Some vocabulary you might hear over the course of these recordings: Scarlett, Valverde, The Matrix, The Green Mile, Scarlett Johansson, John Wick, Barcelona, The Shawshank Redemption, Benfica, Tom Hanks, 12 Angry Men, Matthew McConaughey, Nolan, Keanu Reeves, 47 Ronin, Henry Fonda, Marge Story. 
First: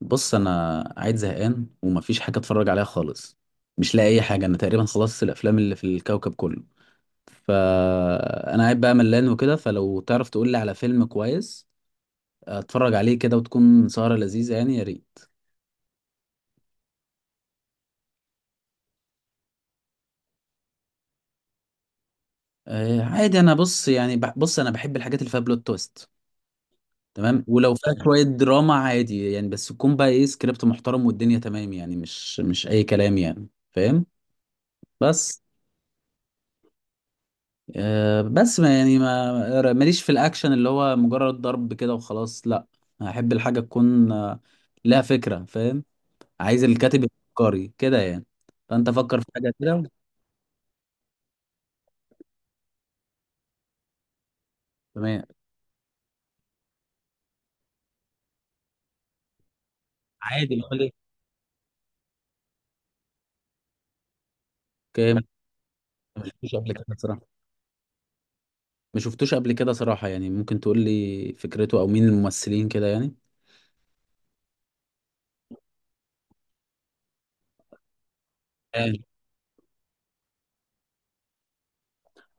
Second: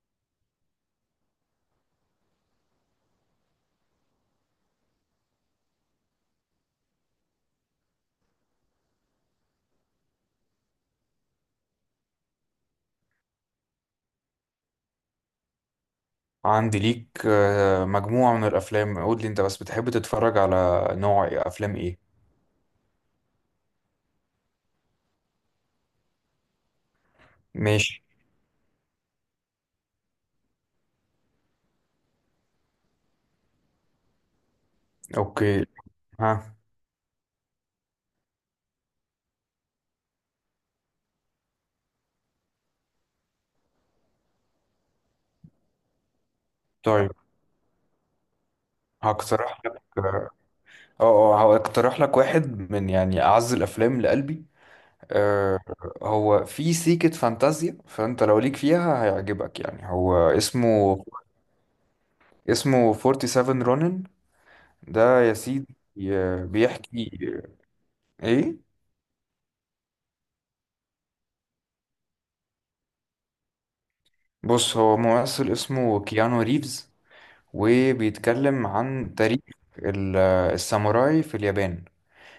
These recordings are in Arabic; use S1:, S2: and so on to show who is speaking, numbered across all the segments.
S1: بص، انا قاعد زهقان ومفيش حاجه اتفرج عليها خالص. مش لاقي اي حاجه. انا تقريبا خلصت الافلام اللي في الكوكب كله. فانا قاعد بقى ملان وكده. فلو تعرف تقول لي على فيلم كويس اتفرج عليه كده، وتكون سهره لذيذه يعني، يا ريت.
S2: عندي ليك مجموعة من الأفلام. قول لي أنت بس بتحب تتفرج على نوع أفلام إيه؟
S1: آه، عادي. انا بص يعني، بص انا بحب الحاجات اللي فيها بلوت تويست. تمام، ولو فيها
S2: ماشي.
S1: شويه دراما عادي يعني، بس تكون بقى ايه سكريبت محترم والدنيا تمام، يعني مش اي كلام يعني، فاهم. بس
S2: أوكي. ها.
S1: بس ما يعني، ما ماليش في الاكشن اللي هو مجرد ضرب كده وخلاص، لا. احب الحاجه تكون لها فكره، فاهم. عايز الكاتب
S2: طيب
S1: يفكري كده يعني. فانت فكر في حاجه
S2: هقترح لك
S1: كده.
S2: آه آه، أه هقترح لك واحد من يعني أعز الأفلام لقلبي.
S1: تمام.
S2: آه، هو في سيكة فانتازيا، فأنت لو ليك فيها هيعجبك. يعني هو
S1: عادي، بقول لك.
S2: اسمه 47 رونن،
S1: أوكي،
S2: ده
S1: ما
S2: يا سيدي.
S1: شفتوش قبل كده
S2: بيحكي.
S1: صراحه.
S2: إيه؟
S1: ما شفتوش قبل كده صراحه يعني. ممكن تقول لي فكرته، او مين الممثلين كده يعني.
S2: بص، هو ممثل اسمه كيانو ريفز، وبيتكلم
S1: آه،
S2: عن تاريخ ال- الساموراي في اليابان.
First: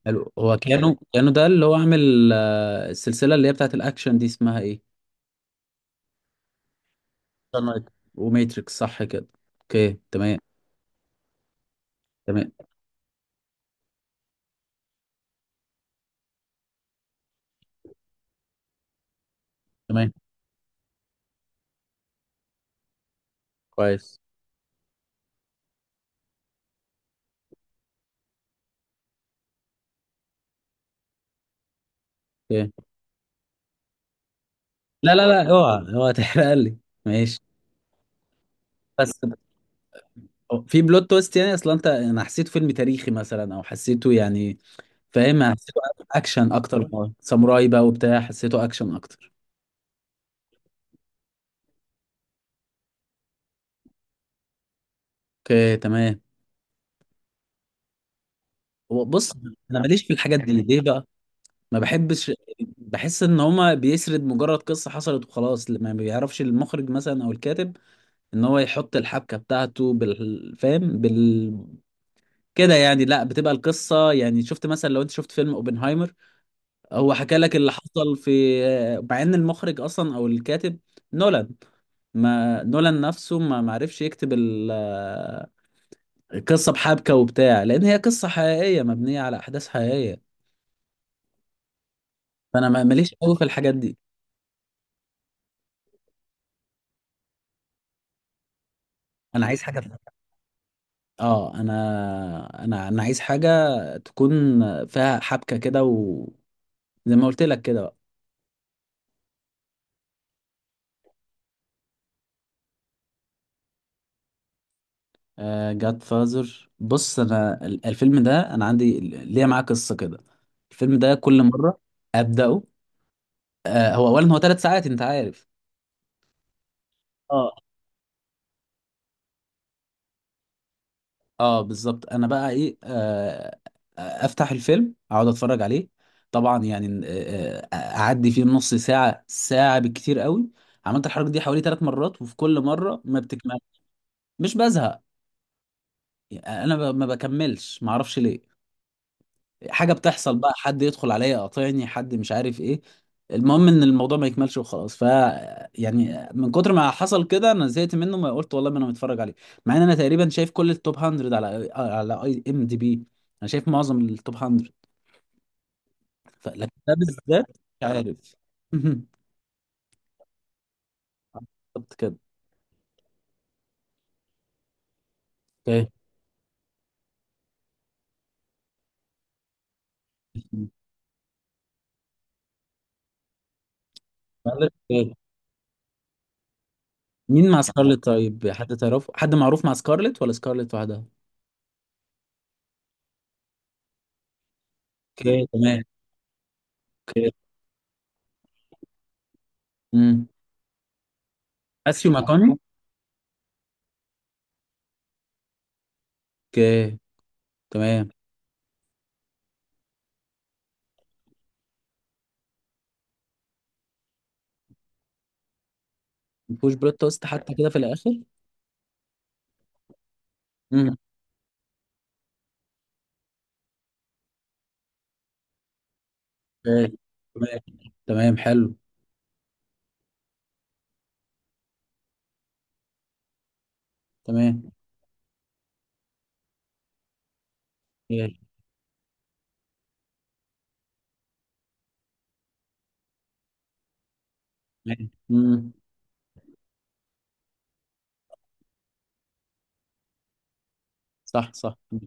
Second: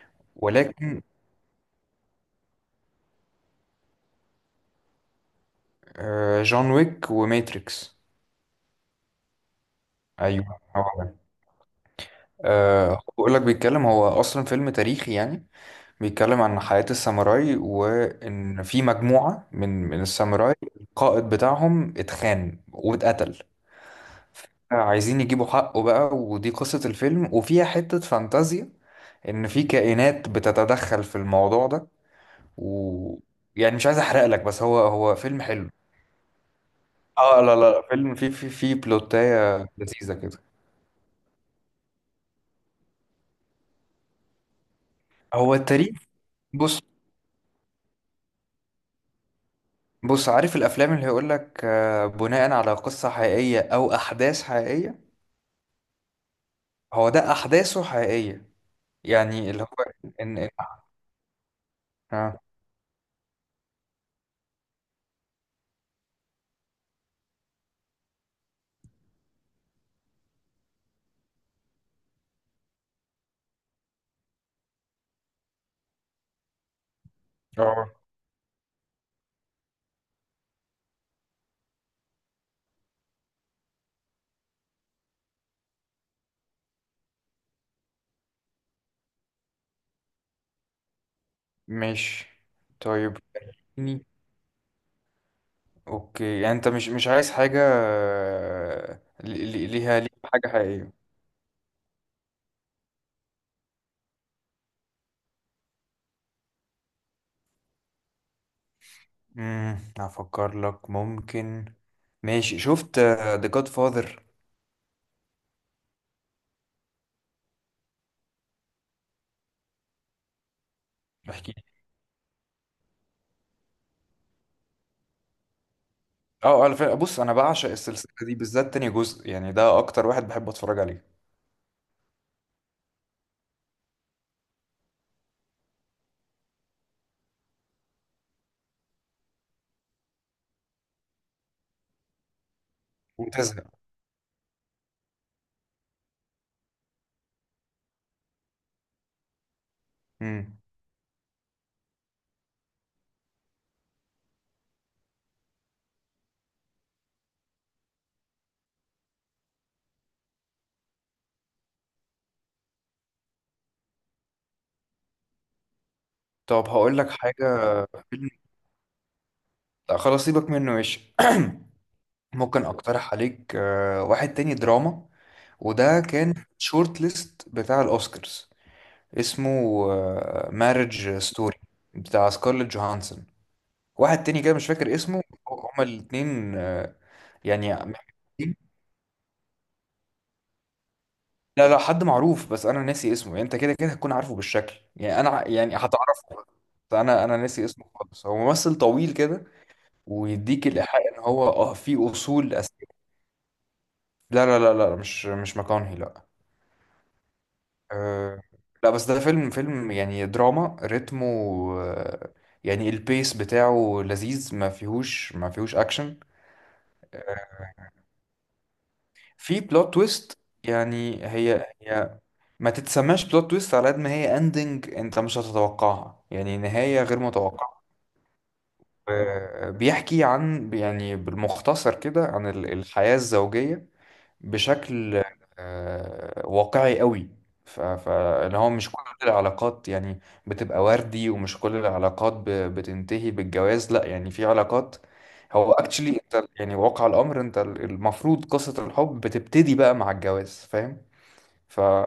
S1: حلو. هو كانوا
S2: ولكن
S1: كانوا ده اللي هو عامل السلسله اللي هي بتاعت الاكشن دي اسمها ايه؟
S2: جون ويك
S1: Sunlight.
S2: وماتريكس.
S1: وماتريكس، صح كده. اوكي، تمام.
S2: ايوه هو ده.
S1: تمام
S2: بقول لك، بيتكلم، هو اصلا فيلم تاريخي يعني. بيتكلم عن حياة الساموراي، وان في مجموعة من
S1: تمام،
S2: الساموراي، القائد بتاعهم اتخان واتقتل،
S1: كويس.
S2: عايزين يجيبوا حقه بقى. ودي قصة الفيلم. وفيها حتة فانتازيا، ان في كائنات بتتدخل في الموضوع ده.
S1: اوكي.
S2: و يعني مش عايز احرق لك، بس هو هو
S1: لا لا
S2: فيلم
S1: لا،
S2: حلو.
S1: اوعى اوعى تحرق لي. ماشي.
S2: اه لا لا لا، فيلم فيه
S1: بس
S2: بلوتاية لذيذة كده.
S1: في بلوت تويست يعني. اصلا انا حسيته فيلم تاريخي مثلا، او حسيته يعني، فاهم؟
S2: هو
S1: حسيته
S2: التاريخ.
S1: اكشن
S2: بص
S1: اكتر. ساموراي بقى وبتاع، حسيته اكشن اكتر.
S2: بص عارف الافلام اللي هيقول لك بناء على قصة حقيقية او احداث حقيقية؟
S1: اوكي، تمام.
S2: هو ده احداثه حقيقية،
S1: هو بص،
S2: يعني اللي
S1: انا
S2: هو
S1: ماليش
S2: ان
S1: في الحاجات
S2: ان
S1: دي ليه بقى. ما بحبش.
S2: اه
S1: بحس ان هما بيسرد مجرد قصة حصلت وخلاص. ما بيعرفش المخرج مثلا، او الكاتب، ان هو يحط الحبكة بتاعته، بالفهم، بال فاهم؟ كده يعني. لا، بتبقى القصة يعني، شفت مثلا، لو انت شفت فيلم اوبنهايمر، هو حكى لك اللي
S2: اه
S1: حصل، في، مع ان المخرج اصلا او الكاتب نولان، ما نولان نفسه ما معرفش يكتب القصه بحبكه وبتاع، لان هي قصه حقيقيه مبنيه على احداث حقيقيه.
S2: مش.
S1: فانا ماليش
S2: طيب.
S1: قوي في الحاجات دي.
S2: مم. اوكي، يعني انت مش عايز حاجة
S1: انا عايز حاجه
S2: ليها
S1: فيها.
S2: حاجة حقيقية.
S1: انا عايز حاجه تكون فيها حبكه كده، وزي ما قلت لك كده بقى.
S2: امم، افكر لك. ممكن. ماشي، شفت ذا جاد فاذر؟
S1: جاد فازر، بص انا الفيلم ده انا عندي ليه معاه قصه كده. الفيلم ده كل
S2: احكي لي.
S1: مره ابداه. آه، هو اولا هو 3 ساعات، انت عارف.
S2: اه، على فكره، بص انا
S1: اه
S2: بعشق السلسله دي، بالذات تاني جزء، يعني ده اكتر واحد بحب اتفرج عليه.
S1: اه، بالظبط. انا بقى ايه، افتح الفيلم اقعد اتفرج عليه، طبعا يعني، اعدي فيه نص ساعه ساعه بالكتير قوي. عملت الحركه دي حوالي 3 مرات، وفي كل مره ما بتكمل.
S2: وتزهق.
S1: مش بزهق يعني. انا، ما بكملش، ما اعرفش ليه. حاجه بتحصل بقى،
S2: امم.
S1: حد يدخل عليا يقاطعني، حد، مش عارف ايه. المهم ان الموضوع ما يكملش وخلاص. يعني من كتر ما حصل كده انا زهقت منه. ما قلت والله، ما انا متفرج عليه، مع ان انا تقريبا شايف كل التوب 100 على اي ام دي بي. انا شايف معظم التوب 100.
S2: طب
S1: لكن ده
S2: هقول لك حاجه،
S1: بالذات مش
S2: فيلم.
S1: عارف.
S2: لا، خلاص سيبك منه، ماشي.
S1: بالظبط كده.
S2: ممكن اقترح عليك واحد تاني دراما،
S1: اوكي.
S2: وده كان شورت ليست بتاع الاوسكارز. اسمه مارج ستوري، بتاع سكارليت جوهانسون. واحد تاني كده مش
S1: سكارلت،
S2: فاكر
S1: اوكي.
S2: اسمه. هما الاتنين
S1: مين مع
S2: يعني
S1: سكارلت؟ طيب،
S2: محمدين.
S1: حد تعرفه، حد معروف مع سكارلت ولا سكارلت وحدها؟
S2: لا لا، حد معروف، بس انا ناسي اسمه. يعني انت كده كده هتكون عارفه بالشكل،
S1: اوكي،
S2: يعني
S1: تمام.
S2: هتعرفه. بس انا
S1: اوكي.
S2: انا ناسي اسمه خالص. هو ممثل طويل كده،
S1: امم
S2: ويديك الايحاء ان هو اه في
S1: ماثيو
S2: اصول
S1: ماكوني.
S2: أساسية. لا مش مكانهي، لا.
S1: اوكي، تمام.
S2: أه، لا بس ده فيلم يعني دراما، رتمه آه، يعني البيس بتاعه لذيذ. ما فيهوش اكشن.
S1: ما فيهوش بلوت تويست حتى كده في الاخر؟
S2: في بلوت تويست،
S1: امم
S2: يعني هي ما تتسماش بلوت تويست على قد ما هي اندنج، انت مش هتتوقعها، يعني
S1: تمام
S2: نهاية غير متوقعة.
S1: تمام، حلو.
S2: بيحكي عن، يعني بالمختصر كده، عن الحياة الزوجية،
S1: تمام.
S2: بشكل واقعي قوي.
S1: إيه،
S2: فاللي هو مش كل العلاقات يعني بتبقى وردي، ومش كل العلاقات بتنتهي بالجواز، لا يعني في علاقات،
S1: تمام.
S2: هو اكشلي انت يعني واقع الامر انت المفروض قصة الحب بتبتدي بقى مع الجواز، فاهم؟
S1: صح صح.
S2: فهو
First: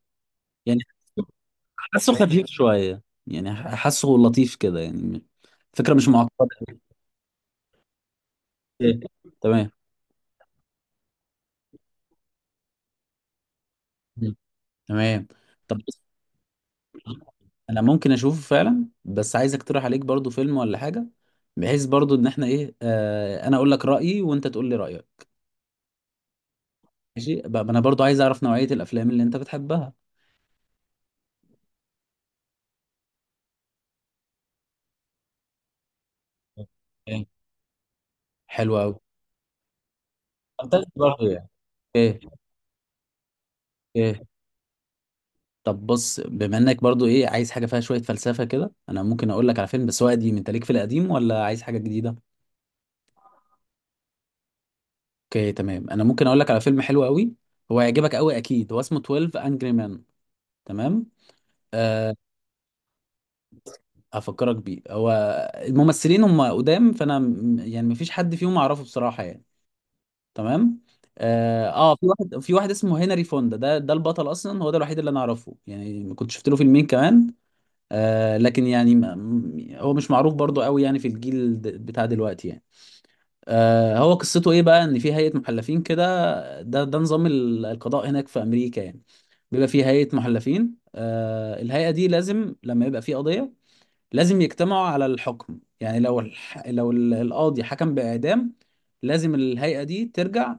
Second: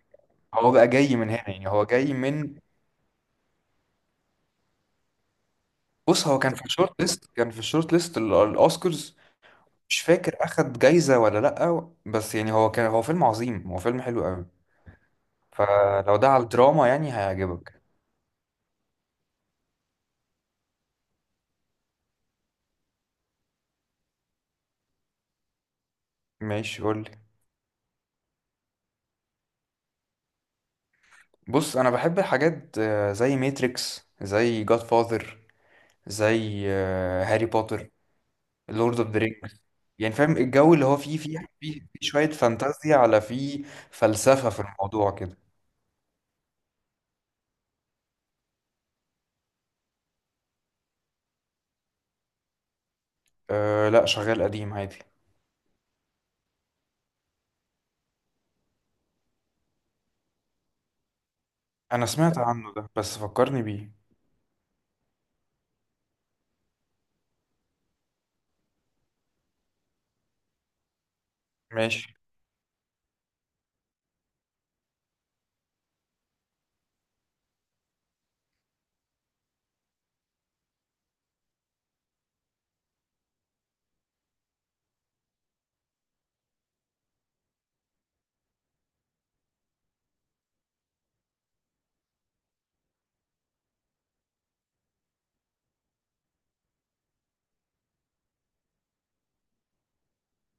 S1: يعني
S2: بقى جاي من هنا، يعني هو
S1: حاسه
S2: جاي
S1: خفيف
S2: من.
S1: شويه، يعني حاسه لطيف كده يعني. فكره مش
S2: بص هو كان
S1: معقده.
S2: في الشورت ليست،
S1: إيه،
S2: الاوسكارز.
S1: تمام.
S2: مش فاكر اخد جايزة ولا لا، بس يعني هو كان، هو فيلم عظيم، هو فيلم حلو
S1: مم.
S2: قوي.
S1: تمام. طب بص،
S2: فلو ده على الدراما يعني
S1: انا
S2: هيعجبك.
S1: ممكن اشوفه فعلا، بس عايز اقترح عليك برضو فيلم ولا حاجه، بحيث برضو ان احنا ايه، انا اقول لك رايي وانت تقول لي رايك.
S2: ماشي، قولي.
S1: ماشي بقى، انا برضو عايز اعرف نوعيه الافلام اللي انت بتحبها.
S2: بص انا بحب الحاجات زي ماتريكس، زي جاد فاذر، زي
S1: تمام.
S2: هاري بوتر،
S1: حلو قوي.
S2: لورد اوف ذا رينجز. يعني فاهم الجو اللي
S1: فانتازي
S2: هو فيه
S1: برضه
S2: فيه
S1: يعني.
S2: فيه فيه
S1: ايه
S2: شوية فانتازيا، على فيه
S1: ايه.
S2: فلسفة في الموضوع كده.
S1: طب بص، بما انك برضه ايه عايز حاجه فيها شويه فلسفه كده، انا ممكن اقول لك على فيلم، بس هو قديم. انت ليك في القديم، ولا عايز حاجه جديده؟
S2: أه لا، شغال قديم عادي.
S1: اوكي، تمام. انا ممكن اقول لك على فيلم حلو قوي، هو هيعجبك قوي اكيد. هو اسمه 12 انجري مان. تمام.
S2: انا
S1: أه.
S2: سمعت عنه ده، بس فكرني بيه.
S1: هفكرك بيه. هو الممثلين هم قدام، فانا، يعني مفيش حد فيهم اعرفه بصراحه يعني. تمام. اه، في
S2: ماشي.
S1: واحد، اسمه هنري فوندا. ده البطل اصلا، هو ده الوحيد اللي انا اعرفه يعني، كنت شفت له فيلمين كمان. آه، لكن يعني هو مش معروف برضو قوي، يعني في الجيل بتاع دلوقتي يعني. هو قصته ايه بقى؟ ان في هيئة محلفين كده. ده نظام القضاء هناك في امريكا يعني. بيبقى في هيئة محلفين. الهيئة دي لازم، لما يبقى في قضية، لازم يجتمعوا على الحكم. يعني لو القاضي حكم بإعدام، لازم الهيئة دي ترجع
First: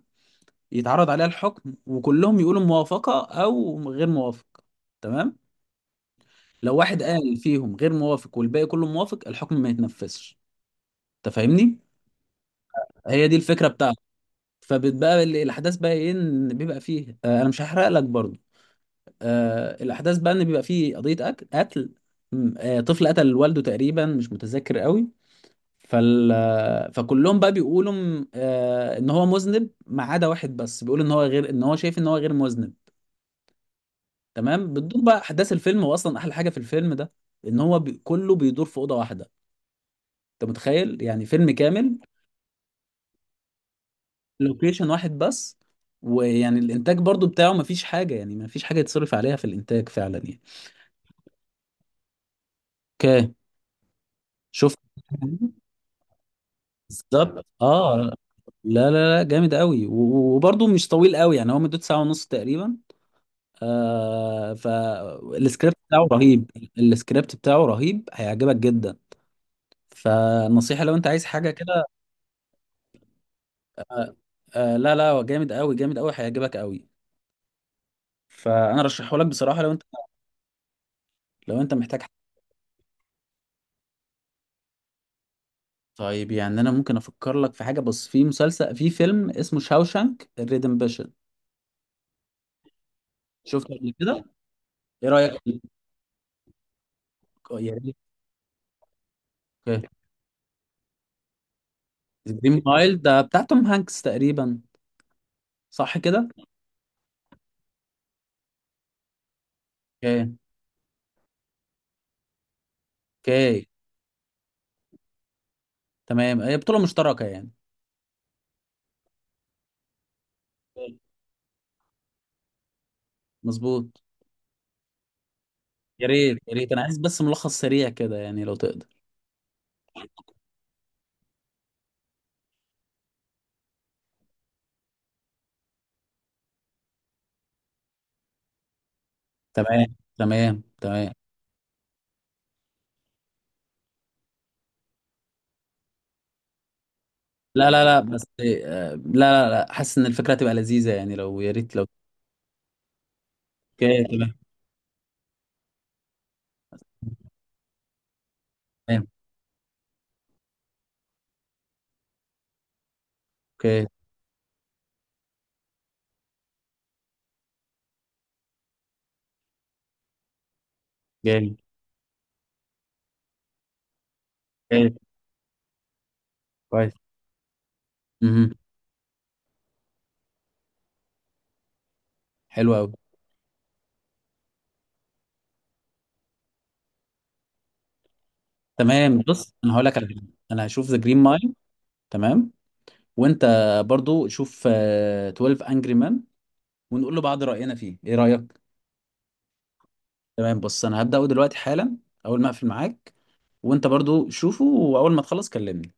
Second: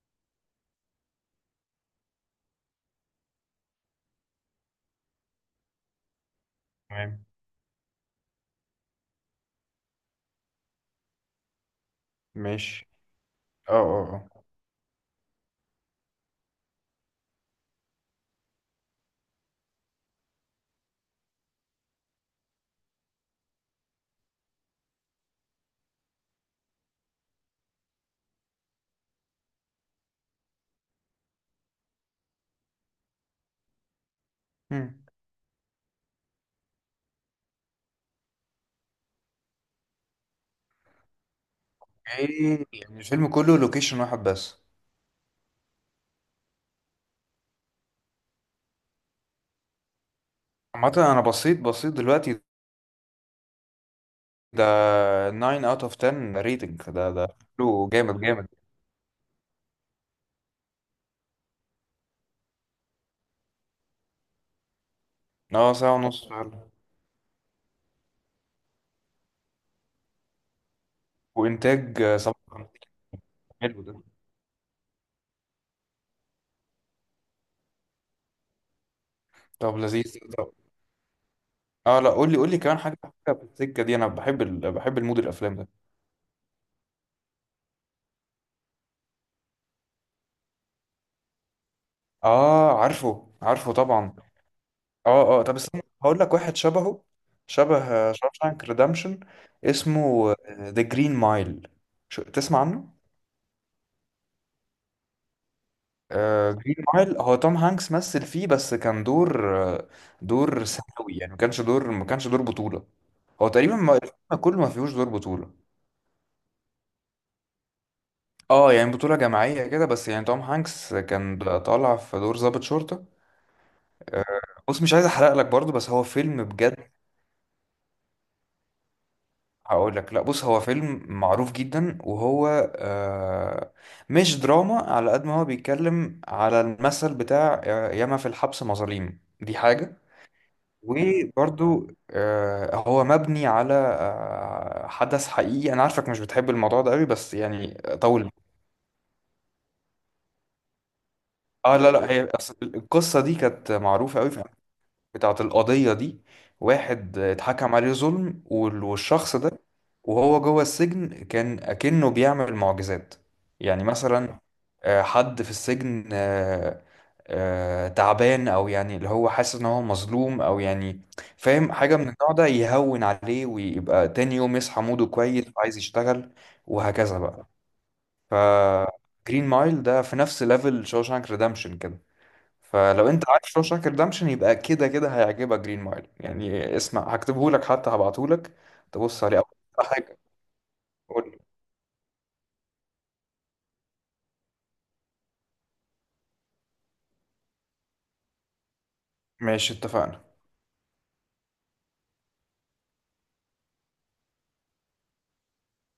S1: يتعرض عليها الحكم، وكلهم يقولوا موافقة او غير موافق. تمام. لو واحد
S2: تمام.
S1: قال فيهم غير موافق، والباقي كله موافق، الحكم ما يتنفذش. انت فاهمني.
S2: ماشي.
S1: هي دي الفكره
S2: اه
S1: بتاعته.
S2: اه اه.
S1: فبتبقى الاحداث بقى ايه؟ ان بيبقى فيه، انا مش هحرق لك برضو. الاحداث بقى ان بيبقى فيه قضيه قتل. طفل قتل والده تقريبا، مش متذكر قوي. فال آه، فكلهم بقى بيقولوا، ان هو مذنب، ما عدا واحد بس بيقول ان هو غير، ان هو شايف ان هو غير مذنب. تمام.
S2: مم.
S1: بتدور بقى احداث الفيلم. واصلا احلى حاجه في الفيلم ده، ان هو كله بيدور في اوضه واحده. انت متخيل؟ يعني فيلم كامل
S2: ايه يعني الفيلم كله لوكيشن واحد بس؟
S1: لوكيشن واحد بس. ويعني الانتاج برضو بتاعه مفيش حاجه، يعني مفيش حاجه يتصرف عليها في الانتاج فعلا يعني.
S2: عامة انا بصيت دلوقتي،
S1: اوكي.
S2: ده
S1: شفت.
S2: 9 اوت اوف 10 ريتنج. ده
S1: بالظبط،
S2: حلو
S1: اه.
S2: جامد.
S1: لا لا لا، جامد قوي، وبرضو مش طويل قوي، يعني هو مدته ساعه ونص تقريبا. آه،
S2: اه
S1: فالسكريبت
S2: ساعة
S1: بتاعه
S2: ونص
S1: رهيب.
S2: فعلا.
S1: السكريبت بتاعه رهيب، هيعجبك جدا. فنصيحه لو انت عايز حاجه كده.
S2: وانتاج 57. حلو ده.
S1: آه لا لا، هو جامد قوي، جامد قوي، هيعجبك قوي. فانا رشحه لك بصراحه. لو
S2: طب
S1: انت
S2: لذيذ، طب.
S1: لو انت
S2: اه
S1: محتاج.
S2: لا، قول لي كمان حاجة، حاجة في السكة دي. انا بحب ال... بحب المود الافلام ده.
S1: طيب يعني، انا ممكن افكر لك في حاجه، بس في مسلسل، في فيلم اسمه شاوشانك ريدمبشن.
S2: اه عارفه
S1: شفته قبل
S2: طبعا.
S1: كده؟ ايه
S2: اه
S1: رايك
S2: اه طب
S1: فيه؟
S2: استنى هقول لك واحد شبهه،
S1: آه، يا
S2: شبه
S1: ريت.
S2: شاوشانك ريدمشن.
S1: اوكي.
S2: اسمه ذا جرين مايل، شو تسمع
S1: جرين
S2: عنه.
S1: مايل ده بتاع توم هانكس تقريبا، صح كده؟
S2: جرين مايل هو توم هانكس مثل فيه، بس كان دور
S1: اوكي.
S2: دور ثانوي يعني. ما كانش دور بطولة. هو
S1: اوكي،
S2: تقريبا، ما الفيلم كله ما فيهوش دور بطولة.
S1: تمام. هي بطوله مشتركه يعني.
S2: اه، يعني بطولة جماعية كده، بس يعني توم هانكس
S1: أوكي،
S2: كان طالع في دور ضابط شرطة.
S1: مظبوط.
S2: آه، بص مش عايز احرق لك برضو، بس هو
S1: يا ريت
S2: فيلم
S1: يا ريت، انا
S2: بجد.
S1: عايز بس ملخص سريع كده يعني لو تقدر.
S2: هقول لك، لا بص هو فيلم معروف جدا، وهو آه، مش دراما على قد ما هو بيتكلم على المثل بتاع ياما في الحبس مظاليم، دي
S1: تمام
S2: حاجة.
S1: تمام تمام.
S2: وبرضو هو مبني على حدث حقيقي. انا عارفك مش بتحب الموضوع ده قوي، بس
S1: لا
S2: يعني
S1: لا لا، بس.
S2: طول.
S1: آه، لا. لا لا، حاسس ان الفكره هتبقى لذيذه يعني، لو، يا ريت،
S2: اه
S1: لو.
S2: لا لا، هي أصل القصه دي كانت
S1: اوكي،
S2: معروفه قوي،
S1: تمام.
S2: بتاعت القضية دي. واحد اتحكم عليه ظلم،
S1: تمام.
S2: والشخص ده وهو جوه السجن كان أكنه بيعمل معجزات. يعني
S1: اوكي.
S2: مثلا حد في السجن تعبان، أو يعني اللي هو حاسس إن هو مظلوم، أو يعني
S1: جامد.
S2: فاهم حاجة من النوع ده، يهون عليه ويبقى تاني يوم يصحى
S1: اوكي.
S2: موده كويس وعايز يشتغل،
S1: كويس.
S2: وهكذا بقى. ف
S1: مهم.
S2: جرين مايل ده في نفس ليفل شوشانك ريدمشن كده.
S1: حلو قوي.
S2: فلو انت عارف شوشانك ريدمشن يبقى كده كده هيعجبك جرين مايل. يعني اسمع، هكتبهولك حتى، هبعتهولك
S1: تمام،
S2: تبص عليه
S1: بص انا هقول
S2: اول
S1: لك على
S2: حاجة.
S1: حاجه. انا هشوف ذا جرين
S2: قول لي.
S1: مايل. تمام. وانت برضو شوف 12 انجري مان، ونقول لبعض راينا فيه ايه رايك.
S2: ماشي، اتفقنا.
S1: تمام. بص انا هبداه دلوقتي حالا، اول ما اقفل معاك. وانت برضو شوفه، واول ما تخلص كلمني.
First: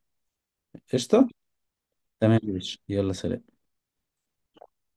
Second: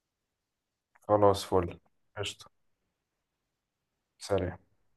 S1: قشطه.
S2: خلاص، فل.
S1: تمام
S2: قشطة.
S1: يا باشا، يلا، سلام.
S2: سلام.